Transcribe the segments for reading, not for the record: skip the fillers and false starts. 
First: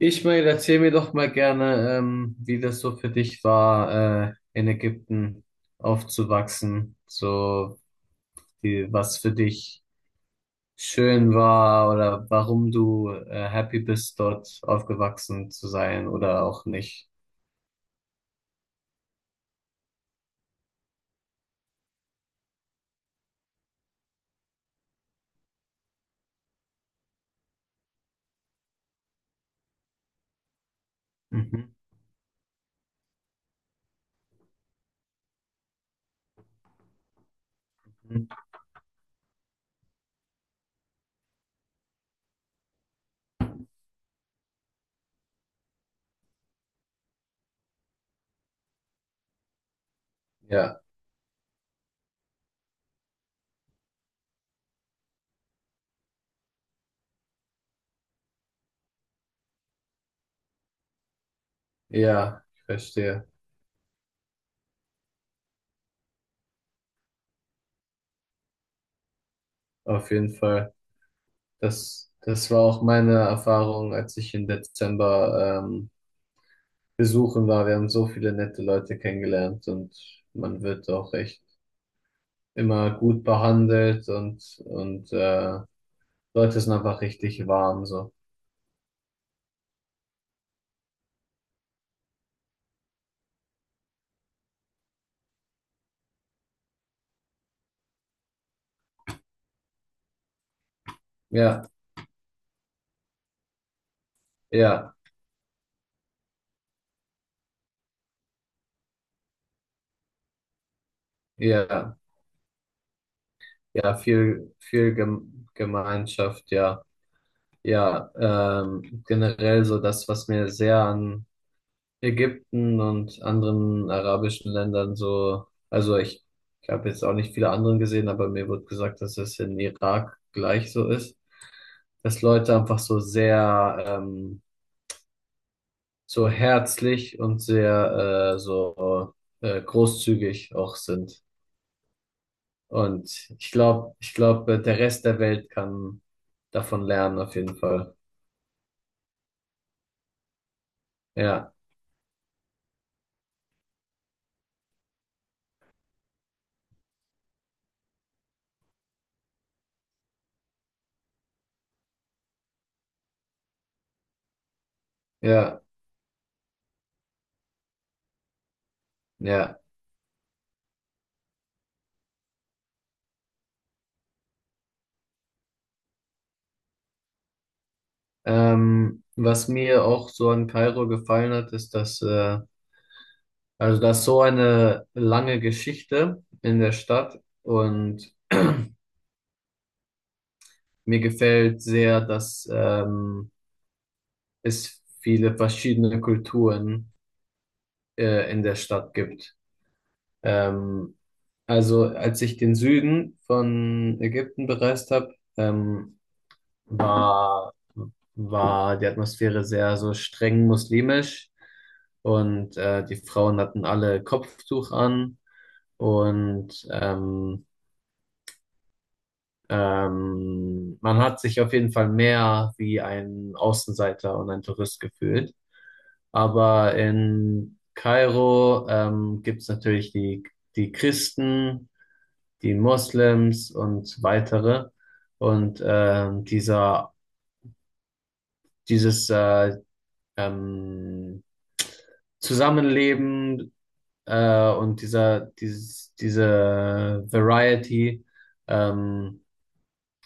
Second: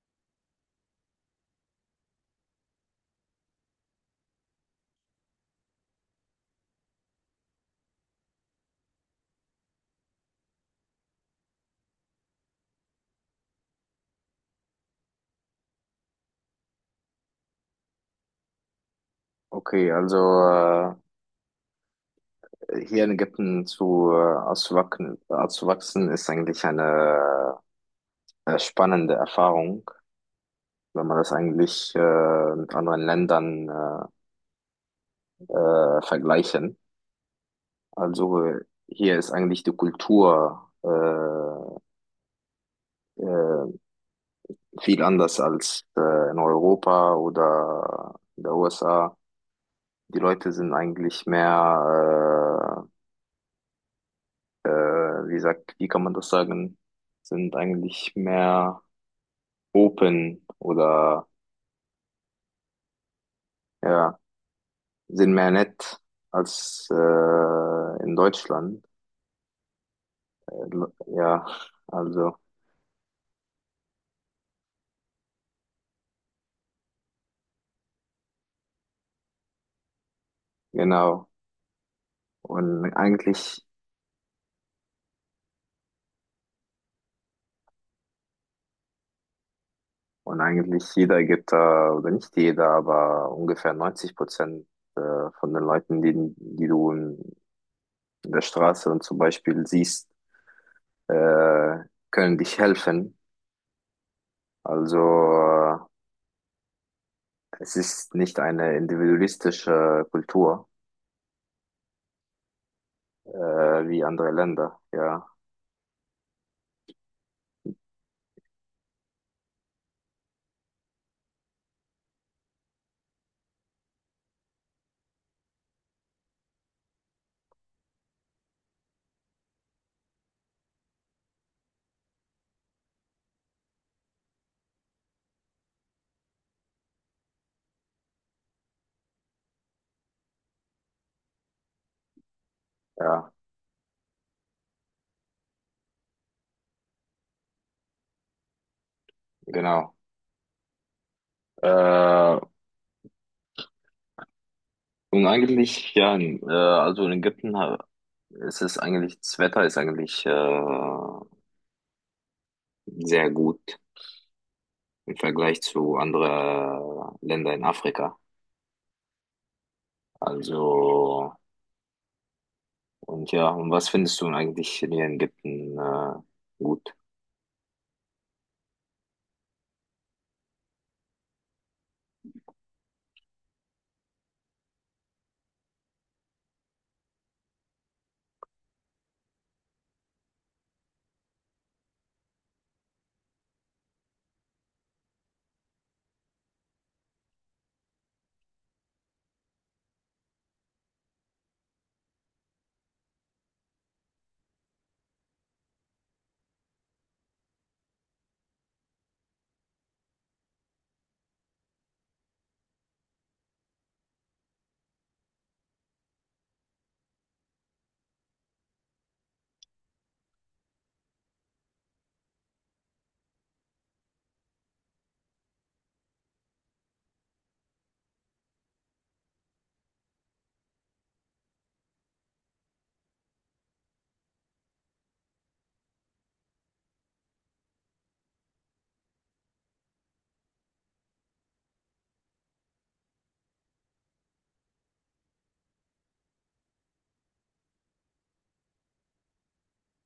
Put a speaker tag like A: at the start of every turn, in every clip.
A: Ismail, erzähl mir doch mal gerne, wie das so für dich war, in Ägypten aufzuwachsen. So, wie, was für dich schön war oder warum du, happy bist, dort aufgewachsen zu sein oder auch nicht.
B: Okay, also hier in Ägypten zu auszuwachsen ist eigentlich eine spannende Erfahrung, wenn man das
A: Mhm.
B: eigentlich mit anderen Ländern vergleichen. Also hier ist eigentlich die Kultur äh, viel anders als in Europa oder in der USA. Die Leute sind
A: Ja,
B: eigentlich mehr, wie sagt, wie kann man das sagen? Sind eigentlich mehr Open oder
A: ja, ich verstehe.
B: ja, sind mehr nett als in Deutschland.
A: Auf jeden Fall.
B: Ja,
A: Das,
B: also
A: das war auch meine Erfahrung, als ich im Dezember besuchen war. Wir haben so viele nette Leute kennengelernt und man wird auch
B: genau.
A: echt immer
B: Und
A: gut
B: eigentlich,
A: behandelt und Leute sind einfach richtig warm so.
B: und eigentlich jeder gibt da, oder nicht jeder, aber ungefähr 90% äh, von den Leuten, die du in der Straße und zum Beispiel siehst,
A: Ja,
B: äh, können dich helfen.
A: ja,
B: Also es ist nicht eine individualistische Kultur
A: ja,
B: äh,
A: ja,
B: wie andere
A: viel,
B: Länder,
A: viel
B: ja.
A: Gemeinschaft, ja. Ja, generell so das, was mir sehr an Ägypten und anderen arabischen Ländern so, also ich habe jetzt auch nicht viele anderen gesehen, aber mir wird gesagt, dass es in Irak gleich so ist, dass Leute einfach so sehr so herzlich und sehr so großzügig auch sind. Und
B: Ja,
A: ich glaube, der Rest der Welt kann davon lernen, auf jeden Fall.
B: genau.
A: Ja,
B: Äh, und eigentlich, ja, also in ist es eigentlich, das Wetter ist eigentlich sehr gut im Vergleich
A: ja,
B: zu anderen Ländern in Afrika.
A: ja.
B: Also, und ja, und was findest du denn eigentlich hier in Ägypten gut?
A: Was mir auch so an Kairo gefallen hat, ist, dass, also da ist so eine lange Geschichte in der Stadt und mir gefällt sehr, dass es viele verschiedene Kulturen in der Stadt gibt. Ähm, also als ich den Süden von Ägypten bereist habe, war, war die Atmosphäre sehr so streng muslimisch und die Frauen hatten alle Kopftuch an und man hat sich auf jeden Fall mehr wie ein Außenseiter und ein Tourist gefühlt. Aber in Kairo gibt es natürlich die Christen, die Moslems und weitere. Und dieser, dieses ähm, Zusammenleben und diese Variety ähm,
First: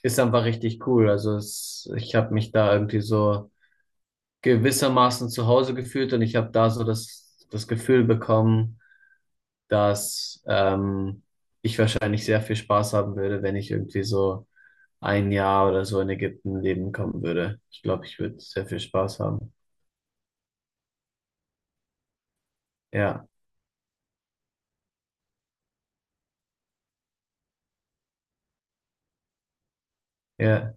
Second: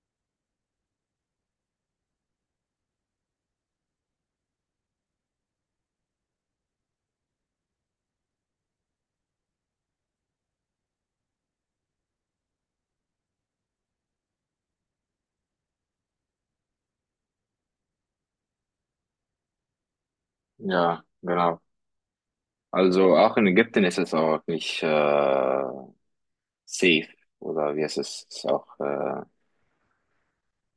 A: ist einfach richtig cool. Also ich habe mich da irgendwie so gewissermaßen zu Hause gefühlt und ich habe da so das Gefühl bekommen, dass ich wahrscheinlich sehr viel Spaß haben würde, wenn ich irgendwie so ein Jahr oder so in Ägypten leben kommen würde. Ich glaube, ich würde sehr viel Spaß haben.
B: Ja, genau. Also
A: Ja,
B: auch in Ägypten ist es auch nicht Safe oder wie heißt es? Ist auch,
A: ja,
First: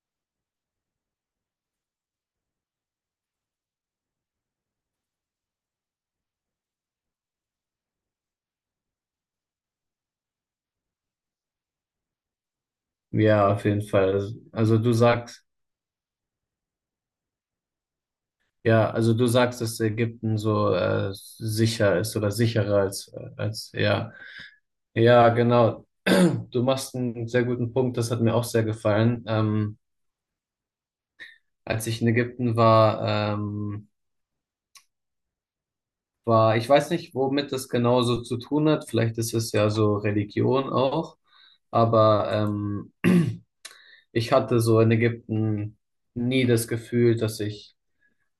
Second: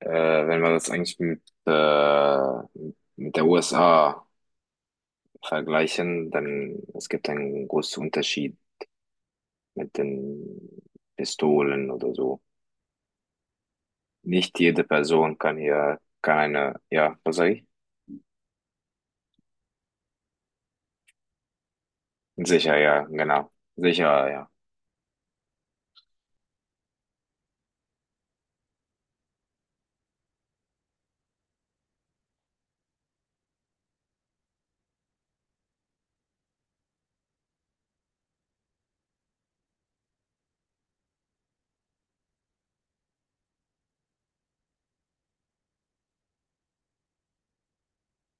B: wenn wir das eigentlich mit der USA vergleichen, dann es gibt einen großen Unterschied mit den Pistolen oder so.
A: ja, auf jeden Fall. Also,
B: Nicht
A: also
B: jede
A: du
B: Person
A: sagst,
B: kann hier, kann eine, ja, was sag ich?
A: ja, also du sagst, dass Ägypten so sicher ist oder sicherer
B: Sicher, ja,
A: als,
B: genau.
A: als, ja.
B: Sicher, ja.
A: Ja, genau. Du machst einen sehr guten Punkt, das hat mir auch sehr gefallen. Als ich in Ägypten war, ich weiß nicht, womit das genau so zu tun hat. Vielleicht ist es ja so Religion auch. Aber ich hatte so in Ägypten nie das Gefühl,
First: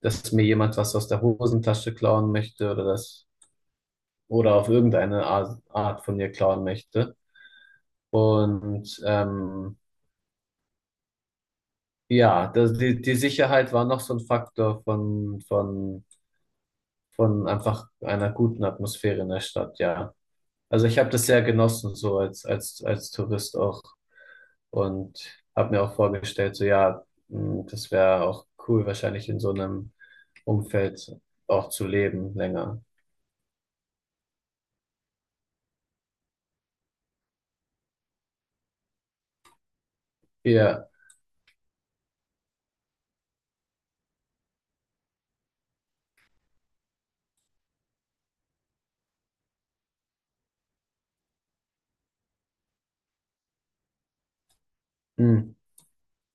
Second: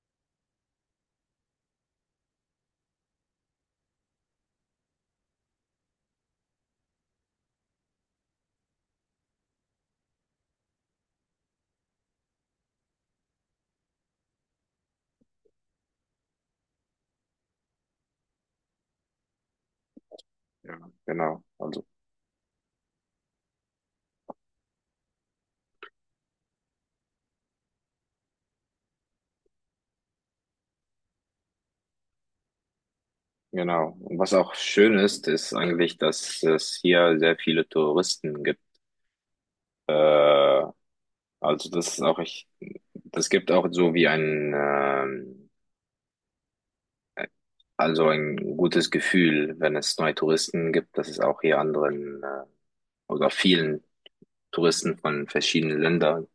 A: dass mir jemand was aus der Hosentasche klauen möchte oder das oder auf irgendeine Art von mir klauen möchte. Und ja, das, die Sicherheit war noch so ein Faktor von einfach einer guten Atmosphäre in der Stadt, ja.
B: Ja,
A: Also ich habe das sehr
B: genau. Also,
A: genossen, so als Tourist auch. Und habe mir auch vorgestellt, so ja, mh, das wäre auch cool, wahrscheinlich in so einem Umfeld auch zu leben länger.
B: genau. Und was auch schön ist, ist eigentlich, dass es hier sehr viele Touristen gibt. Äh,
A: Ja,
B: also das ist auch echt. Es gibt auch so wie ein, also ein gutes Gefühl, wenn es neue Touristen gibt, dass es auch hier anderen oder vielen Touristen von
A: mh,
B: verschiedenen Ländern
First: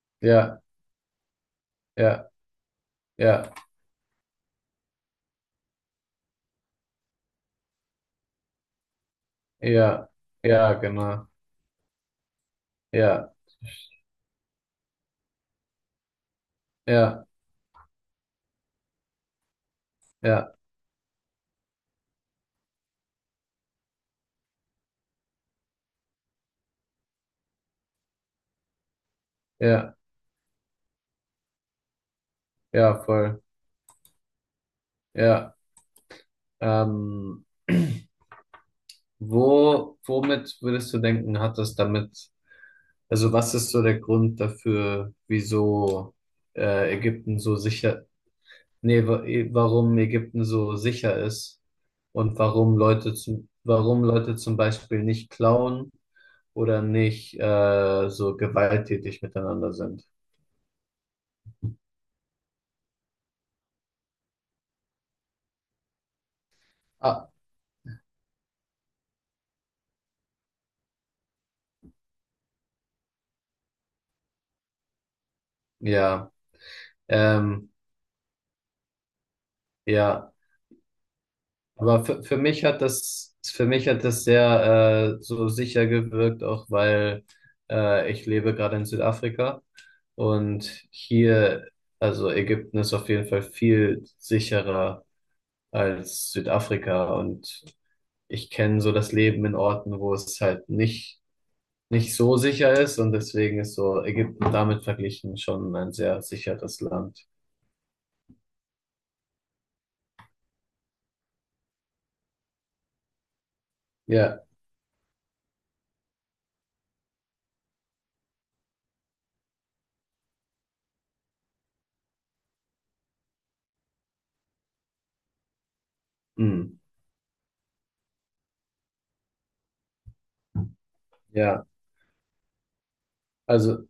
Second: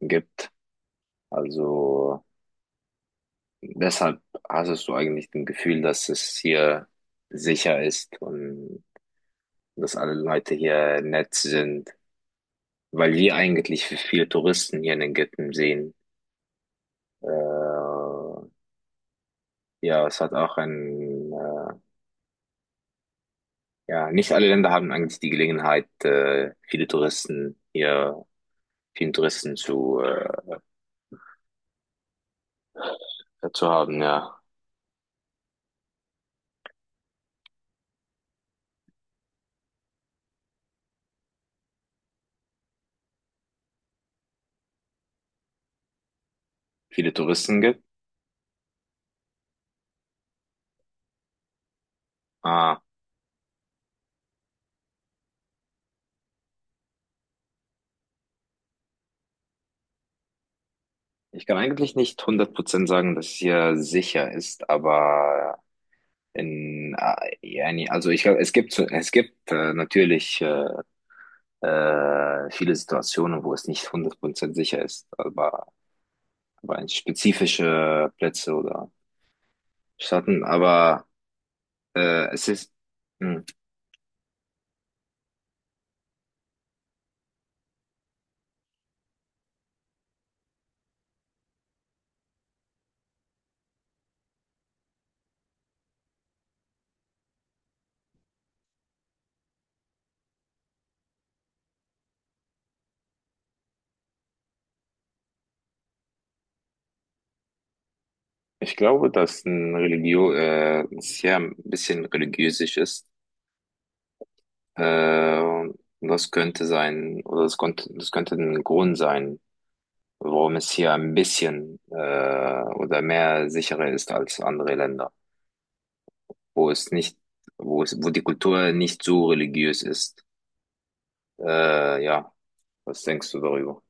B: gibt.
A: ja,
B: Also
A: ja, ja,
B: deshalb hast du eigentlich das Gefühl, dass es hier sicher ist und dass
A: ja,
B: alle Leute
A: ja,
B: hier
A: genau.
B: nett sind, weil wir
A: Ja,
B: eigentlich viele Touristen hier in den Ghetten sehen.
A: ja,
B: Äh, ja, es hat
A: ja,
B: auch ein ja, nicht alle Länder haben eigentlich die Gelegenheit, viele Touristen hier, vielen Touristen
A: ja, ja, voll.
B: zu haben, ja.
A: Ja. Ähm, womit würdest du denken, hat das damit. Also was ist so der Grund dafür, wieso
B: Viele
A: Ägypten so
B: Touristen gibt.
A: sicher, nee, wa- eh, warum Ägypten so sicher ist und warum
B: Ah,
A: Warum Leute zum Beispiel nicht klauen oder nicht so gewalttätig miteinander sind?
B: ich kann eigentlich nicht 100% sagen, dass es hier sicher ist, aber
A: Ah,
B: also ich glaube, es gibt natürlich viele Situationen, wo es nicht 100% sicher ist,
A: ja,
B: aber in
A: ähm,
B: spezifische Plätze oder
A: ja.
B: Staaten, aber
A: Aber
B: es ist, hm,
A: für mich hat das sehr so sicher gewirkt, auch weil ich lebe gerade in Südafrika. Und hier, also Ägypten ist auf jeden Fall viel sicherer als Südafrika. Und ich kenne so das Leben in Orten, wo es halt nicht so sicher ist. Und deswegen ist so Ägypten damit verglichen schon ein sehr sicheres Land.
B: ich glaube, dass ein es ja ein bisschen religiösisch ist.
A: Ja,
B: Und das könnte sein, oder das könnte ein Grund sein, warum es hier ein bisschen oder mehr sicherer ist als andere Länder, wo
A: hm,
B: es nicht, wo es, wo die Kultur nicht so religiös ist.
A: ja.
B: Ja, was denkst du darüber?
A: Also,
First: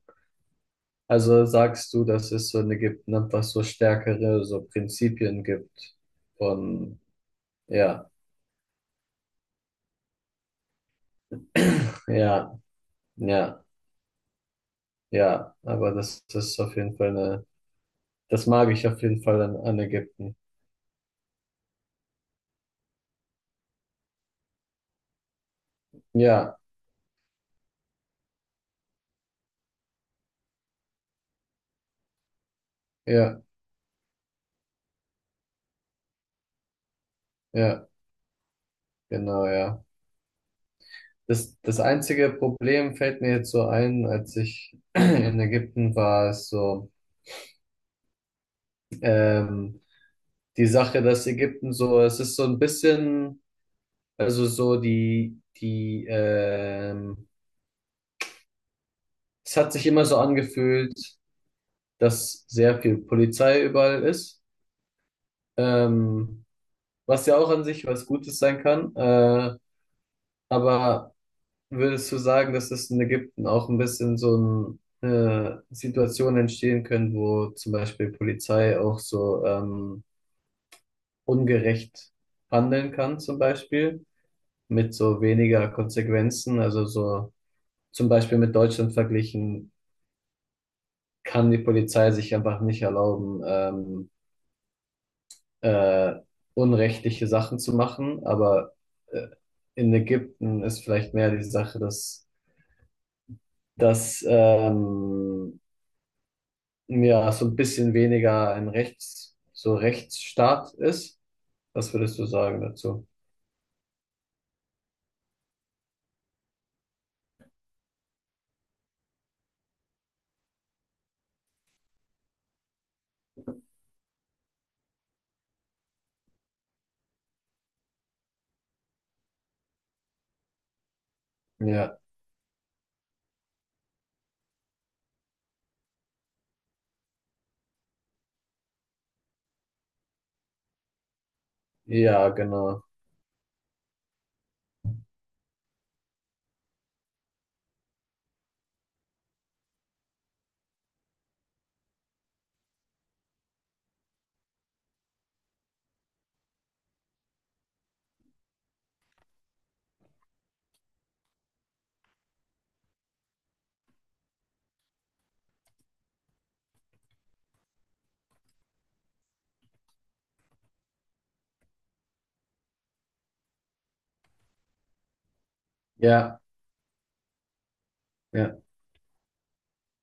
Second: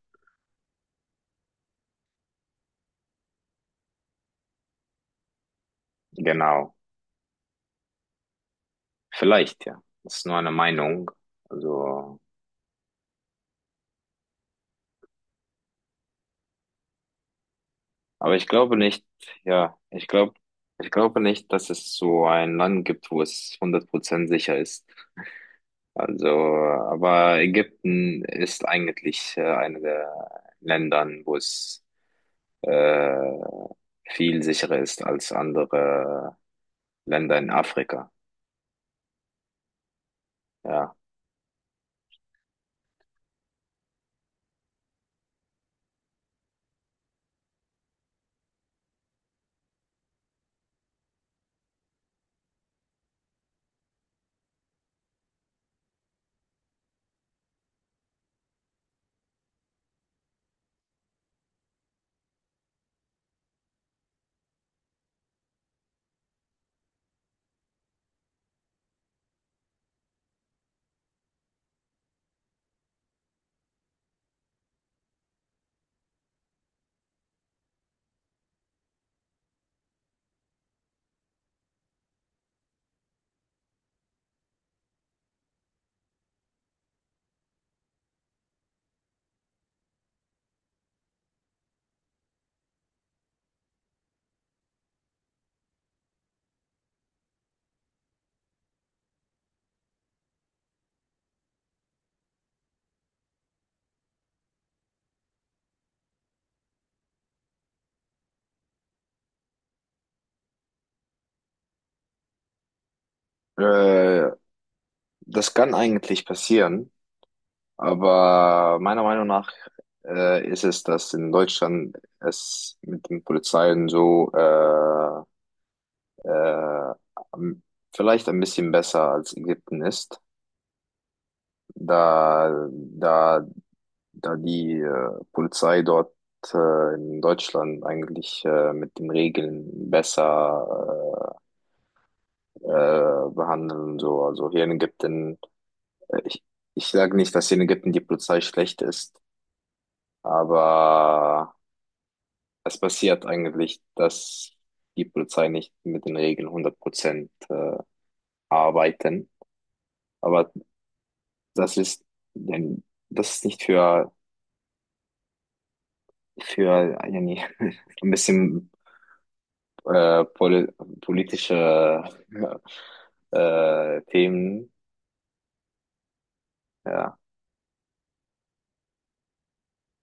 A: also sagst du, dass es so in Ägypten einfach so stärkere so Prinzipien gibt
B: Genau.
A: von, ja,
B: Vielleicht, ja. Das ist nur eine Meinung. Also.
A: ja, ja, ja. Aber das ist auf jeden Fall eine.
B: Aber
A: Das
B: ich
A: mag
B: glaube
A: ich auf
B: nicht,
A: jeden Fall an,
B: ja,
A: an Ägypten.
B: ich glaube nicht, dass es so ein Land gibt, wo es 100% sicher ist. Also,
A: Ja,
B: aber Ägypten ist eigentlich eine der Ländern, wo es äh,
A: ja,
B: viel sicherer ist als andere Länder in
A: ja,
B: Afrika.
A: genau, ja.
B: Ja.
A: Das einzige Problem fällt mir jetzt so ein, als ich in Ägypten war, ist so, ähm, die Sache, dass Ägypten so, es ist so ein bisschen, also so es hat sich immer so angefühlt, dass sehr viel Polizei überall ist, ähm, was ja auch an sich was Gutes sein kann, aber würdest du sagen, dass es in Ägypten auch ein bisschen so Situationen entstehen können, wo zum Beispiel Polizei auch so ungerecht handeln kann, zum Beispiel mit so weniger Konsequenzen? Also so zum Beispiel mit Deutschland verglichen, kann die Polizei sich einfach nicht erlauben, äh, unrechtliche Sachen zu machen, aber äh, in Ägypten ist vielleicht mehr die Sache, dass ja, so ein bisschen weniger ein Rechts, so Rechtsstaat ist. Was würdest du sagen dazu?
B: Äh, das kann eigentlich passieren, aber meiner Meinung nach ist es, dass in Deutschland es mit den Polizeien äh, am- vielleicht ein bisschen besser als Ägypten ist,
A: Ja,
B: da, da, da die Polizei dort in Deutschland eigentlich mit den Regeln besser
A: ja, genau.
B: behandeln und so. Also hier in Ägypten, äh, ich, ich sage nicht, dass hier in Ägypten die Polizei schlecht ist, aber es passiert eigentlich, dass die Polizei nicht mit den Regeln 100% arbeiten. Aber das ist, denn das ist nicht für, für yani, ein bisschen äh, pol politische Themen.
A: Ja.
B: Ja,
A: ja.